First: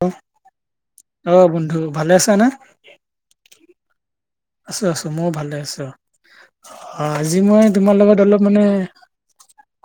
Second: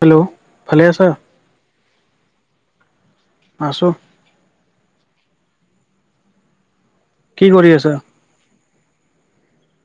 Hello ভালে আছা? অ বন্ধু ভালে আছা না? আছোঁ। আছো আছো মইয়ো ভালে আছো আজি কি মই কৰি আছা? তোমাৰ লগত অলপ মানে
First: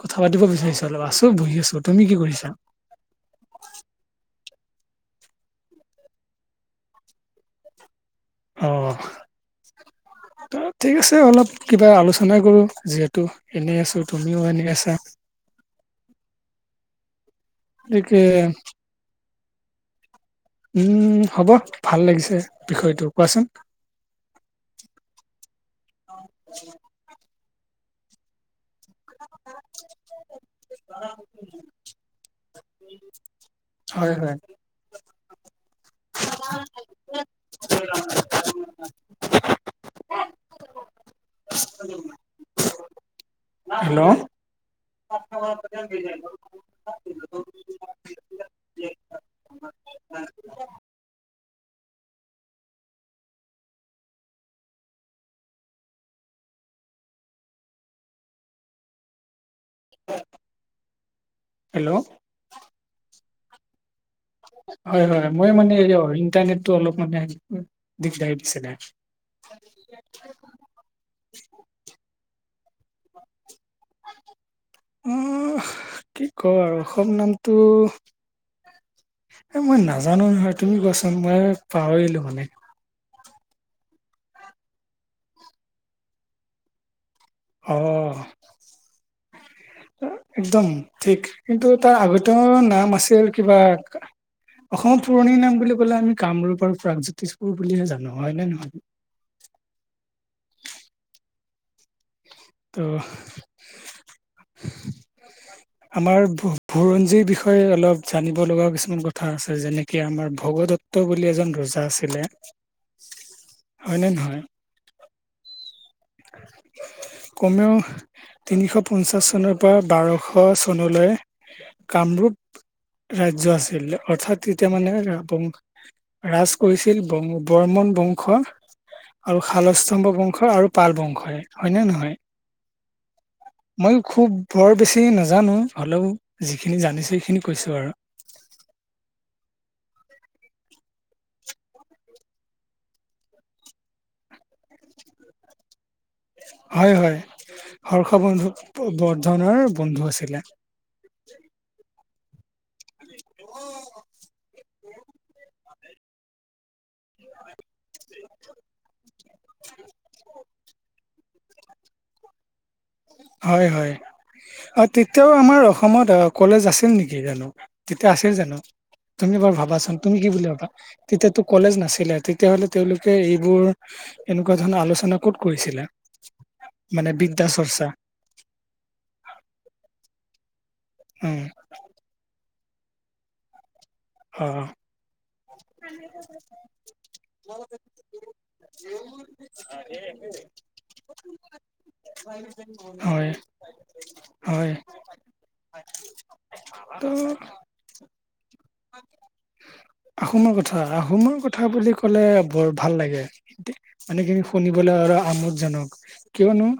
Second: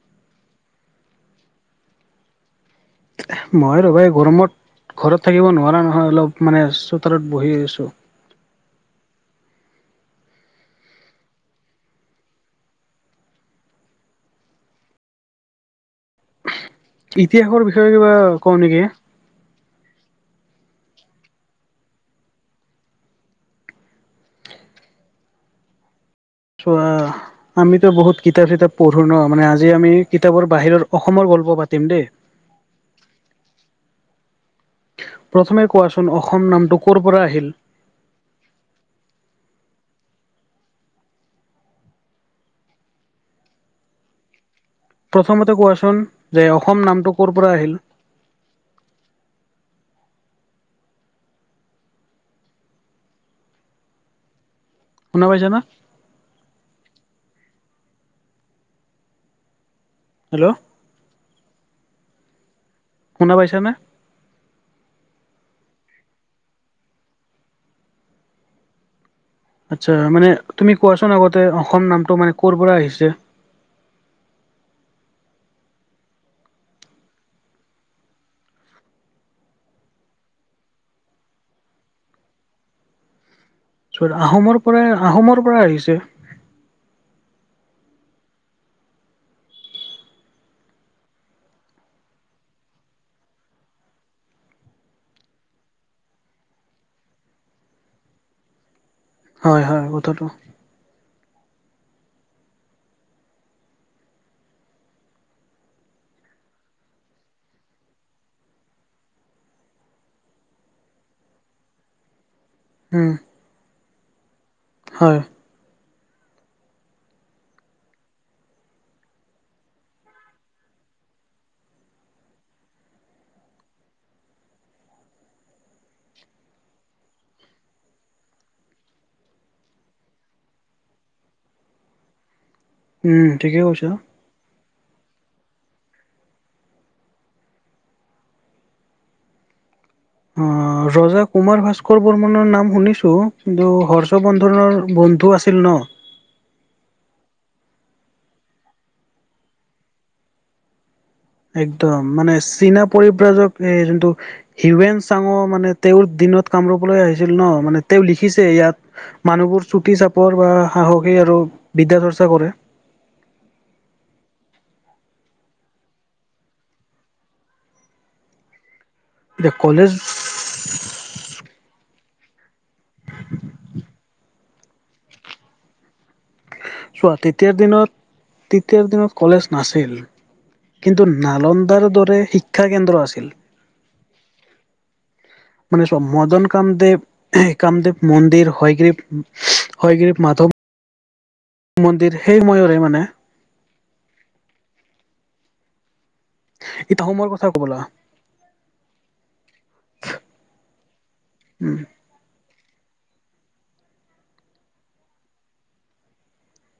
কথা পাতিব বিচাৰিছো অলপ আছো বহি আছো তুমি কি কৰিছা? মই ৰ'বা এই গৰমত ঘৰত থাকিব নোৱাৰা নহয় অলপ মানে চোতালত বহি আছোঁ। অ, ঠিক আছে অলপ কিবা আলোচনা কৰোঁ যিহেতু এনেই আছোঁ তুমিও এনেই আছা। ইতিহাসৰ বিষয় একে উম, হ'ব ভাল লাগিছে বিষয়টো কোৱাচোন। চোৱা আমিতো বহুত কিতাপ চিতাপ পঢ়ো ন' মানে আজি আমি কিতাপৰ বাহিৰৰ অসমৰ গল্প পাতিম দেই। হয় হয়। প্ৰথমে কোৱাচোন অসম নামটো ক'ৰ পৰা আহিল? হেল্ল', প্ৰথমতে কোৱাচোন যে অসম নামটো ক'ৰ পৰা আহিল? শুনা পাইছা না? হেল্ল' হেল্ল', শুনা পাইছা নে? হয় হয় মই মানে ইণ্টাৰনেটটো অলপ মানে দিগদাৰী দিছিলে। আচ্ছা মানে তুমি কোৱাচোন আগতে অসম নামটো মানে ক'ৰ পৰা আহিছিল? উম কি কওঁ আৰু অসম নামটো এই মই নাজানো নহয় তুমি কোৱাচোন মই পাহৰিলো মানে আহোমৰ পৰাই আহোমৰ পৰা আহিছে। অ, একদম ঠিক কিন্তু তাৰ আগতেও নাম আছিল কিবা অসমৰ পুৰণি নাম বুলি ক'লে আমি কামৰূপ আৰু প্ৰগজ্যোতিষপুৰ বুলিহে জানো হয় নে নহয়? হয় হয় কথাটো। ত আমাৰ ভু বুৰঞ্জীৰ বিষয়ে অলপ জানিব লগাও কিছুমান কথা আছে যেনেকে আমাৰ ভগ দত্ত বুলি এজন ৰজা আছিলে উম। হয়নে নহয়? হয়। [inaudible] কমেও তিনিশ পঞ্চাছ চনৰ পৰা বাৰশ চনলৈ কামৰূপ ৰাজ্য আছিল অৰ্থাৎ তেতিয়া মানে ৰাজ কৰিছিল বৰ্মন বংশ আৰু শালস্তম্ভ বংশ আৰু পাল বংশই হয়নে নহয়? উম ঠিকে কৈছা মইও খুব বৰ বেছি নাজানো হ'লেও যিখিনি জানিছোঁ সেইখিনি কৈছোঁ আৰু। অ [inaudible] ৰজা কুমাৰ ভাস্কৰ বৰ্মনৰ নাম শুনিছোঁ, কিন্তু হৰ্ষ বৰ্ধনৰ বন্ধু আছিল ন! হয়, হয়, হৰ্ষ বন্ধু বৰ্ধনৰ বন্ধু আছিলে। একদম, মানে চীনা পৰিব্ৰাজক এই যোনটো হিউৱেন চাঙৰ মানে তেওঁৰ দিনত কামৰূপলৈ আহিছিল ন, মানে তেওঁ লিখিছে ইয়াত মানুহবোৰ চুটি-চাপৰ বা সাহসিক আৰু বিদ্যা চৰ্চা কৰে। হয়, হয়। অ, তেতিয়াও আমাৰ অসমত অ, কলেজ আছিল নেকি জানো! তেতিয়া আছিল জানো! তুমি এবাৰ এতিয়া কলেজ ভাবাচোন! তুমি কি বুলি ভাবা? তেতিয়াতো কলেজ নাছিলে। তেতিয়াহ'লে তেওঁলোকে এইবোৰ, এনেকুৱা ধৰণৰ আলোচনা ক'ত কৰিছিলে? মানে চোৱা তেতিয়াৰ বিদ্যা-চৰ্চা। দিনত তেতিয়াৰ দিনত কলেজ নাছিল, কিন্তু উম নালন ন্দাৰ দৰে শিক্ষা কেন্দ্ৰ আছিল। অ। মানে চব মদন কামদেৱ কামদেৱ [unintelligible] মন্দিৰ হয়গ্ৰীৱ হয়গ্ৰীৱ মাধৱ [unintelligible] মন্দিৰ সেইসময়ৰে মানে হয় হয়। [unintelligible] ত সময়ৰ কথা [unintelligible] আহোমৰ কথা, আহোমৰ উম বুলি ক'লে বৰ ভাল লাগে। মানে সেইখিনি শুনিবলৈ আৰু আমোদজনক, কিয়নো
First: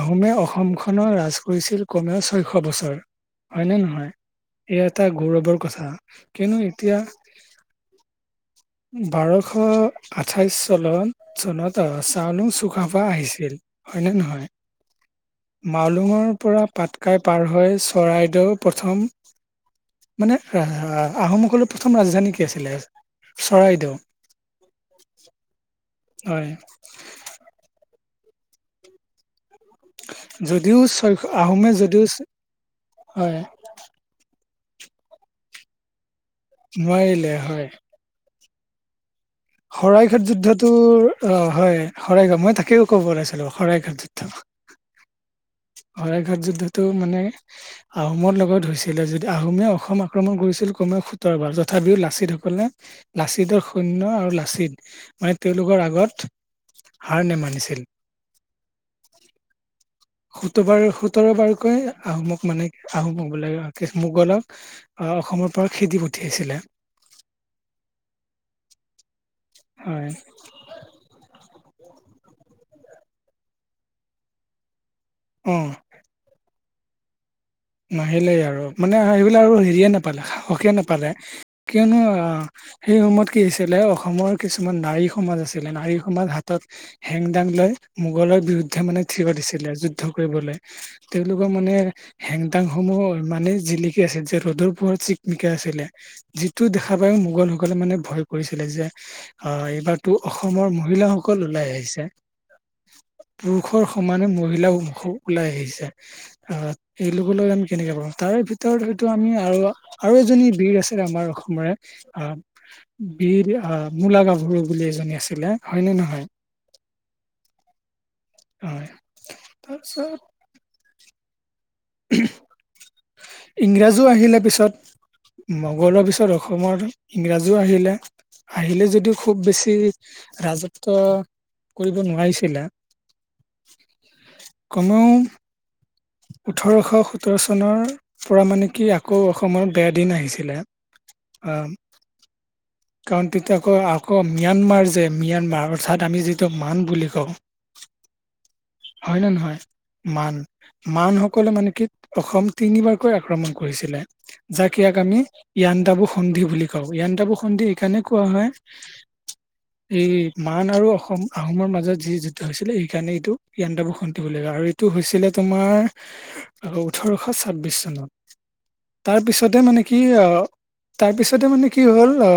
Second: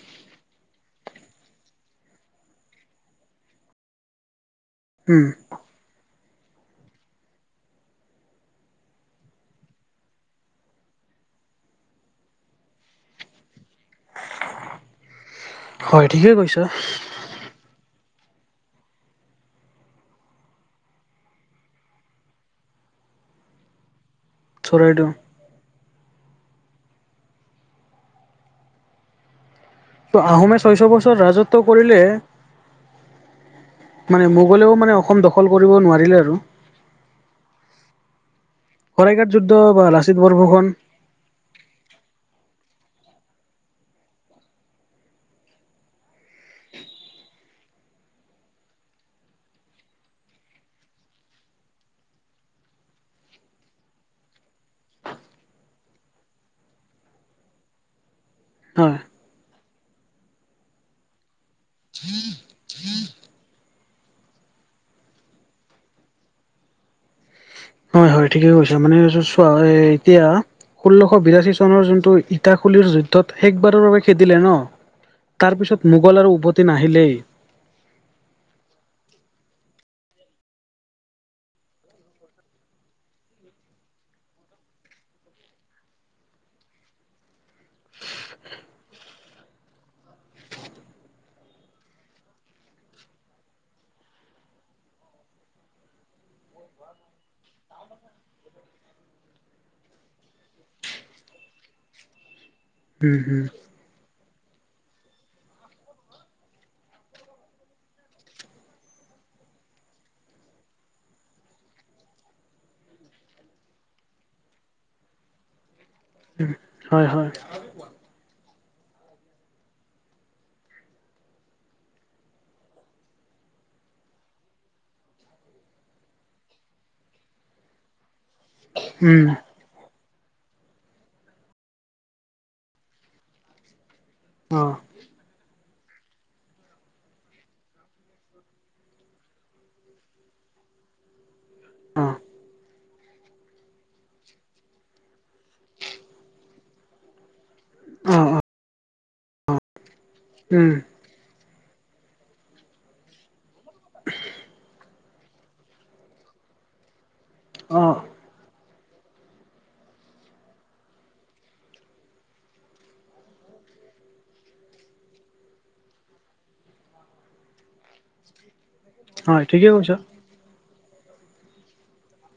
আহোমে অসমখনক ৰাজ কৰিছিল কমেও ছয়শ বছৰ, হয়নে নহয়! এই এটা উম গৌৰৱৰ কথা, কিয়নো এতিয়া বাৰশ আঠাইশ চনত- চনত চাংনুং চুকাফা আহিছিল। হয় নে নহয়! হয় ঠিকেই মাউলুঙৰ কৈছা পৰা পাতকাইত পাৰ হৈ চৰাইদেউ প্ৰথম মানে আহ আহোমসকলৰ প্ৰথম ৰাজধানী কি আছিলে? চৰাইদেউ। চৰাইদেউ। হয়। তো, আহোমে যদিও ছয়শ বছৰ ৰাজত্ব আহোমে কৰিলে যদিও হয় মানে মোগলেও মানে অসম দখল কৰিব নোৱাৰিলে আৰু। নোৱাৰিলে হয়। শৰাইঘাট যুদ্ধ বা লাচিত শৰাইঘাট বৰফুকন যুদ্ধটোৰ অ, হয়, শৰাইঘাট, মই তাকেই ক'ব ওলাইছিলো, শৰাইঘাট যুদ্ধ। শৰাইঘাট যুদ্ধটো মানে আহোমৰ লগত হৈছিলে, যদি আহোমে অসম আক্ৰমণ কৰিছিল কমেও সোতৰবাৰ। তথাপিও লাচিতসকলে লাচিতৰ সৈন্য আৰু লাচিত, মানে তেওঁলোকৰ আগত হাৰ নামানিছিল। হয়। সোতবাৰ-সোতৰবাৰকৈ আহোমক মানে, [unintelligible] মোগলক আহ, অসমৰ পৰা খেদি পঠিয়াইছিলে। হয়, হয়, ঠিকে কৈছে, মানে চোৱা হয় এতিয়া ষোল্লশ বিৰাশী চনৰ যোনটো ইটা খুলীৰ যুদ্ধত শেষবাৰৰ বাবে খেদিলে ন অ তাৰ পিছত মোগল আৰু উভতি নাহিলেই। নাহিলেই আৰু, মানে সেইবিলাক আৰু হেৰিয়ে নাপালে সাহসে নাপালে, কিয়নো সেই সময়ত কি হৈছিলে, অসমৰ কিছুমান নাৰী সমাজ আছিলে, নাৰী সমাজ হাত তত হেংদাং লৈ মোগলৰ বিৰুদ্ধে মানে ঠিব দিছিলে যুদ্ধ কৰিবলৈ, তেওঁলোকৰ মানে হেংদাংসমূহ ইমানে জিলিকি আছিল যে ৰ'দৰ পোহৰত চিকমিকা আছিলে। যিটো দেখা পায় মোগলসকলে মানে ভয় কৰিছিলে যে অ' এইবাৰতো অসমৰ মহিলাসকল ওলাই আহিছে হু, হু। ষৰ সমানে মহিলাও মুখ ওলাই আহিছে। আহ এওঁলোকলৈ আমি কেনেকে পাম, তাৰে ভিতৰত হয়তো আমি আৰু আৰু এজনী বীৰ আছিল আমাৰ অসমৰে আহ বীৰ মূলা গাভৰু বুলি এজনী আছিলে হয় নে নহয়? হু, হয়, হয়। হয়, তাৰপিছত ইংৰাজো আহিলে পিছত। মোগলৰ পিছত অসমত ইংৰাজীও আহিলে, আহিলে যদিও উম খুব বেছি তি ৰাজত্ব কৰিব নোৱাৰিছিলে। অ কমেও ওঠৰশ সোতৰ চনৰ পৰা মানে কি আকৌ অসমত বেয়া দিন আহিছিলে। অ'। অ'। কাৰণ তেতিয়া আকৌ আকৌ ম্যানমাৰ যে ম্যানমাৰ অৰ্থাৎ যিটো মান বুলি কওঁ। অ অ হয় নে নহয়? মান উম মানসকলে মানে কি অসম তিনিবাৰকৈ আক্ৰমণ কৰিছিলে, যাক ইয়াক আমি য়াণ্ডাবু সন্ধি বুলি কওঁ, যাণ্ডাবু সন্ধি অ এইকাৰণে কোৱা হয় এই মান আৰু অসম আহোমৰ মাজত যি যুদ্ধ হৈছিলে সেইকাৰণে এইটো য়াণ্ডাবু সন্ধি বুলি কয় আৰু এইটো হৈছিলে তোমাৰ আহ ওঠৰশ ছাব্বিশ চনত। তাৰ হয় পিছতে ঠিকে মানে কৈছা কি আহ তাৰপিছতে মানে কি হ'ল আ,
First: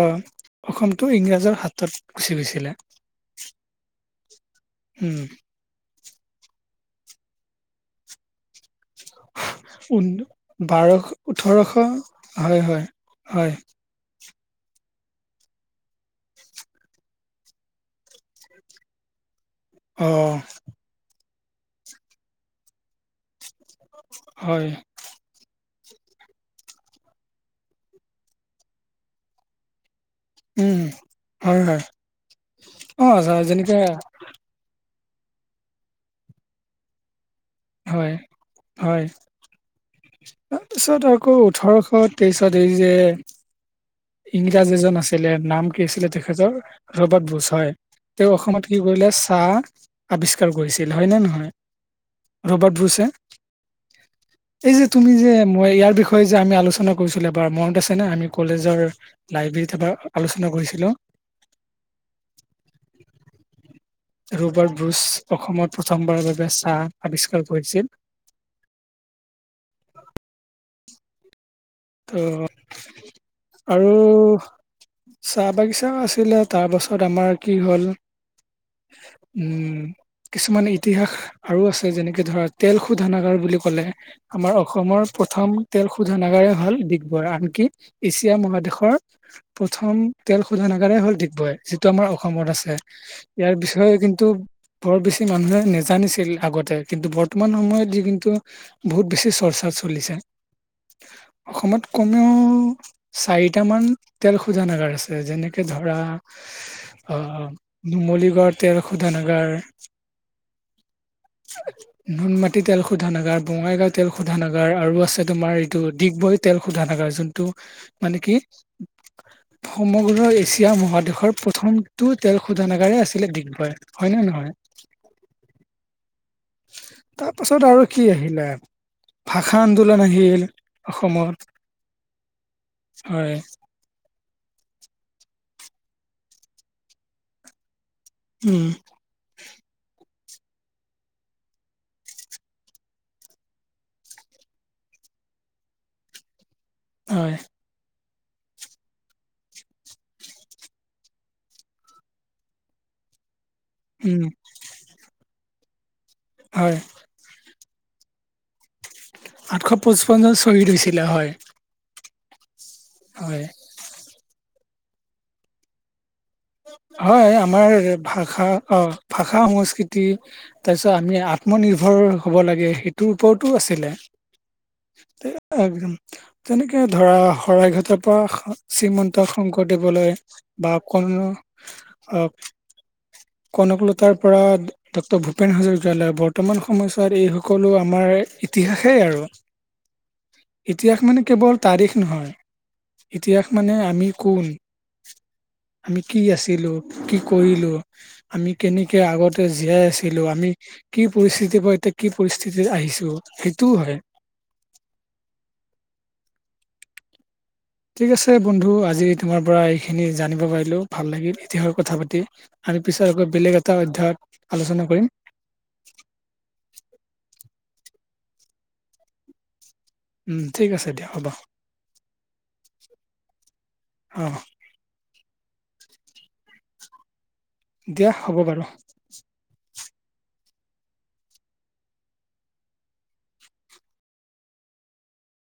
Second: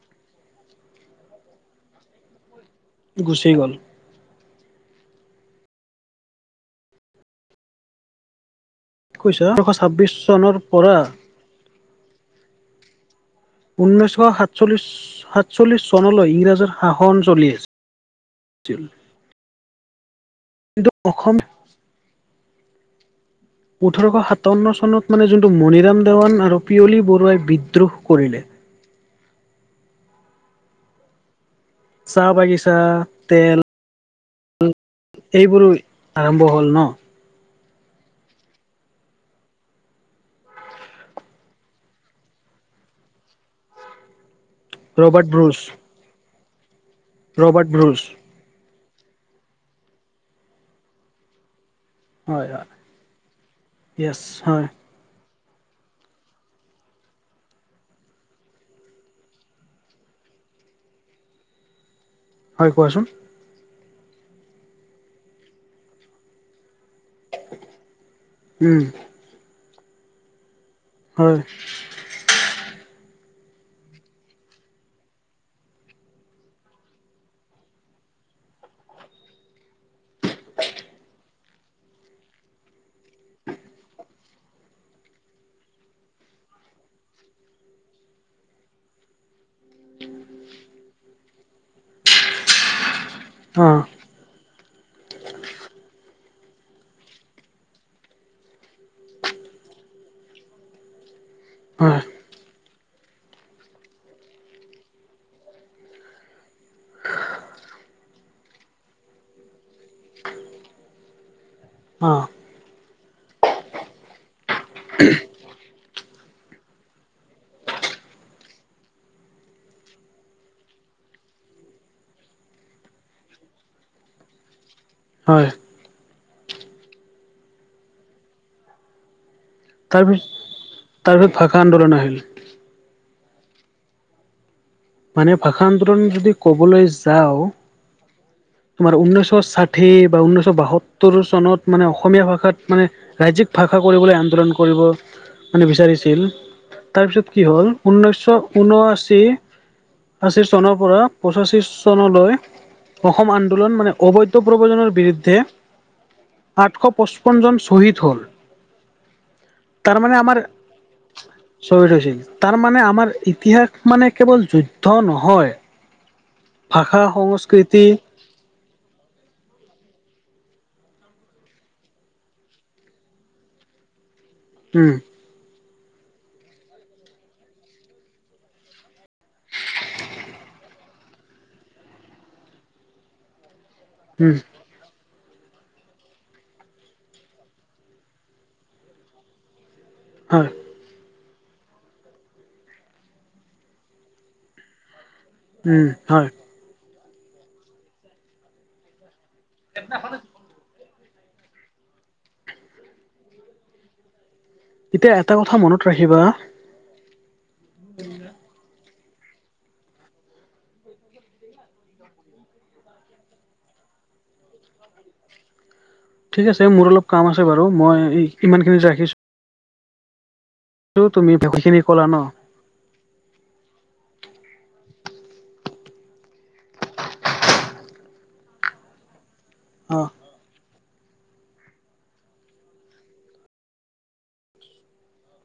অসমটো ইংৰাজৰ হাতত গুচি গৈছিলে। গুচি গ'ল। উম। কৈছ, ওঠৰশ ঊন ছাব্বিশ চনৰ পৰা বাৰশ ওঠৰশ হয় হয়, হয়। ঊনৈছশ সাতচল্লিশ সাতচল্লিশ চনলৈ ইংৰাজৰ শাসন চলি আ ছিল। অ'। কিন্তু অসম ওঠৰশ হয় সাতাৱন্ন চনত মানে যোনটো মণিৰাম দেৱান আৰু পিয়লি বৰুৱাই বিদ্ৰোহ কৰিলে উম, হয়, হয়, চাহ বাগিচা অ' যা তেল যেনেকে এইবোৰো আৰম্ভ হ'ল ন'? হয়, হয়। তাৰপিছত আকৌ ওঠৰশ তেইশত এই যে ইংৰাজ এজন ৰবাৰ্ট আছিলে ব্ৰুচ নাম কি আছিলে তেখেতৰ ৰবাৰ্ট বোছ হয়, তেওঁ অসমত কি কৰিলে চাহ আৱিষ্কাৰ কৰিছিল হয় নে নহয়? হয়, হয়, ৰবাৰ্ট ব্ৰুছে। ইয়েছ হয়। এই তুমি যে মই ইয়াৰ বিষয়ে যে আমি আলোচনা কৰিছিলোঁ এবাৰ মনত আছে নে, আমি কলেজৰ লাইব্ৰেৰীত এবাৰ আলোচনা কৰিছিলোঁ। হয় কোৱাচোন ৰবাৰ্ট ব্ৰুছ অসমত প্ৰথমবাৰৰ বাবে চাহ আৱিষ্কাৰ কৰিছিল। উম। হয়। অ' আৰু চাহ বাগিচা আছিলে তাৰ পাছত আমাৰ কি হ'ল। উম কিছুমান ইতিহাস আৰু আছে যেনেকে ধৰা তেল শোধনাগাৰ বুলি ক'লে আমাৰ অসমৰ প্ৰথম তেল শোধনাগাৰ হ'ল ডিগবৈ আনকি এছিয়া মহাদেশৰ প্ৰথম তেল শোধনাগাৰেই হ'ল ডিগবৈ যিটো আমাৰ অসমত আছে ইয়াৰ অ বিষয়ে কিন্তু বৰ বেছি মানুহে নেজানিছিল আগতে কিন্তু বৰ্তমান সময়ত যি কিন্তু বহুত বেছি চৰ্চা চলিছে অসমত হয় কমেও চাৰিটামান তেল শোধনাগাৰ আছে যেনেকে ধৰা অহ নুমলীগড় তেল শোধনাগাৰ [unintelligible] অ নুনমাটি তেল শোধনাগাৰ বঙাইগাঁও তেল শোধনাগাৰ আৰু আছে তোমাৰ এইটো ডিগবৈত তেল শোধানাগাৰ যোনটো মানে কি সমগ্ৰ এছিয়া মহাদেশৰ প্ৰথমটো তেল শোধনাগাৰে আছিলে ডিগবৈত হয় নে নহয় হয় তাৰপাছত আৰু কি আহিলে ভাষা আন্দোলন তাৰপিছ আহিল তাৰপিছত অসমত ভাষা আন্দোলন আহিল হয় মানে ভাষা আন্দোলন যদি ক'বলৈ যাওঁ উম তোমাৰ ঊনৈছশ ষাঠি বা ঊনৈছশ বাসত্তৰ চনত মানে অসমীয়া ভাষাত মানে ৰাজ্যিক ভাষা কৰিবলৈ আন্দোলন কৰিব মানে বিচাৰিছিল তাৰপিছত হয় কি হ'ল ঊনৈছশ ঊনআশী আষী চনৰ পৰা পঁচাষী চনলৈ অসম আন্দোলন মানে উম অবৈধ প্ৰৱজনৰ বিৰুদ্ধে হয় আঠশ পঁস্পনজন শ্বহীদ হ'ল আঠশ তাৰমানে পঁস্পনজন আমাৰ শ্বহীদ হৈছিলে হয় শ্বহীদ হৈছিল তাৰ মানে আমাৰ হয় ইতিহাস মানে কেৱল যুদ্ধ নহয় ভাষা হয় আমাৰ সংস্কৃতি ভাষা অ ভাষা সংস্কৃতি তাৰপিছত আমি আত্মনিৰ্ভৰ হ'ব লাগে সেইটোৰ ওপৰতো আছিলে উম [unintelligible] তেনেকে ধৰা শৰাইঘাটৰ পৰা শ্ৰীমন্ত শংকৰদেৱলৈ বা কোনো আহ কনকলতাৰ উম পৰা ডক্তৰ ভূপেন হাজৰিকা লৈ বৰ্তমান সময়ছোৱাত এই সকলো আমাৰ ইতিহাসেই আৰু [inaudible] [unintelligible] ইতিহাস মানে কেৱল তাৰিখ নহয় ইতিহাস মানে আমি কোন উম আমি কি হয় আছিলো কি কৰিলো আমি কেনেকে আগতে জীয়াই আছিলো আমি কি পৰিস্থিতিৰ পৰা এতিয়া কি পৰিস্থিতিত আহিছো সেইটোও হয় এতিয়া এটা কথা মনত ৰাখিবা ঠিক আছে বন্ধু আজি তোমাৰ পৰা এইখিনি জানিব পাৰিলো ভাল লাগিল ইতিহাসৰ কথা পাতি আমি পিছত আকৌ বেলেগ এটা অধ্যায়ত আলোচনা কৰিম। ঠিক আছে মোৰ অলপ কাম আছে বাৰু মই ইমান খিনিতে ৰাখিছো উম ঠিক আছে। দিয়া হ'ব তুমি বহুত খিনি ক'লা ন। অ দিয়া হ'ব বাৰু। অ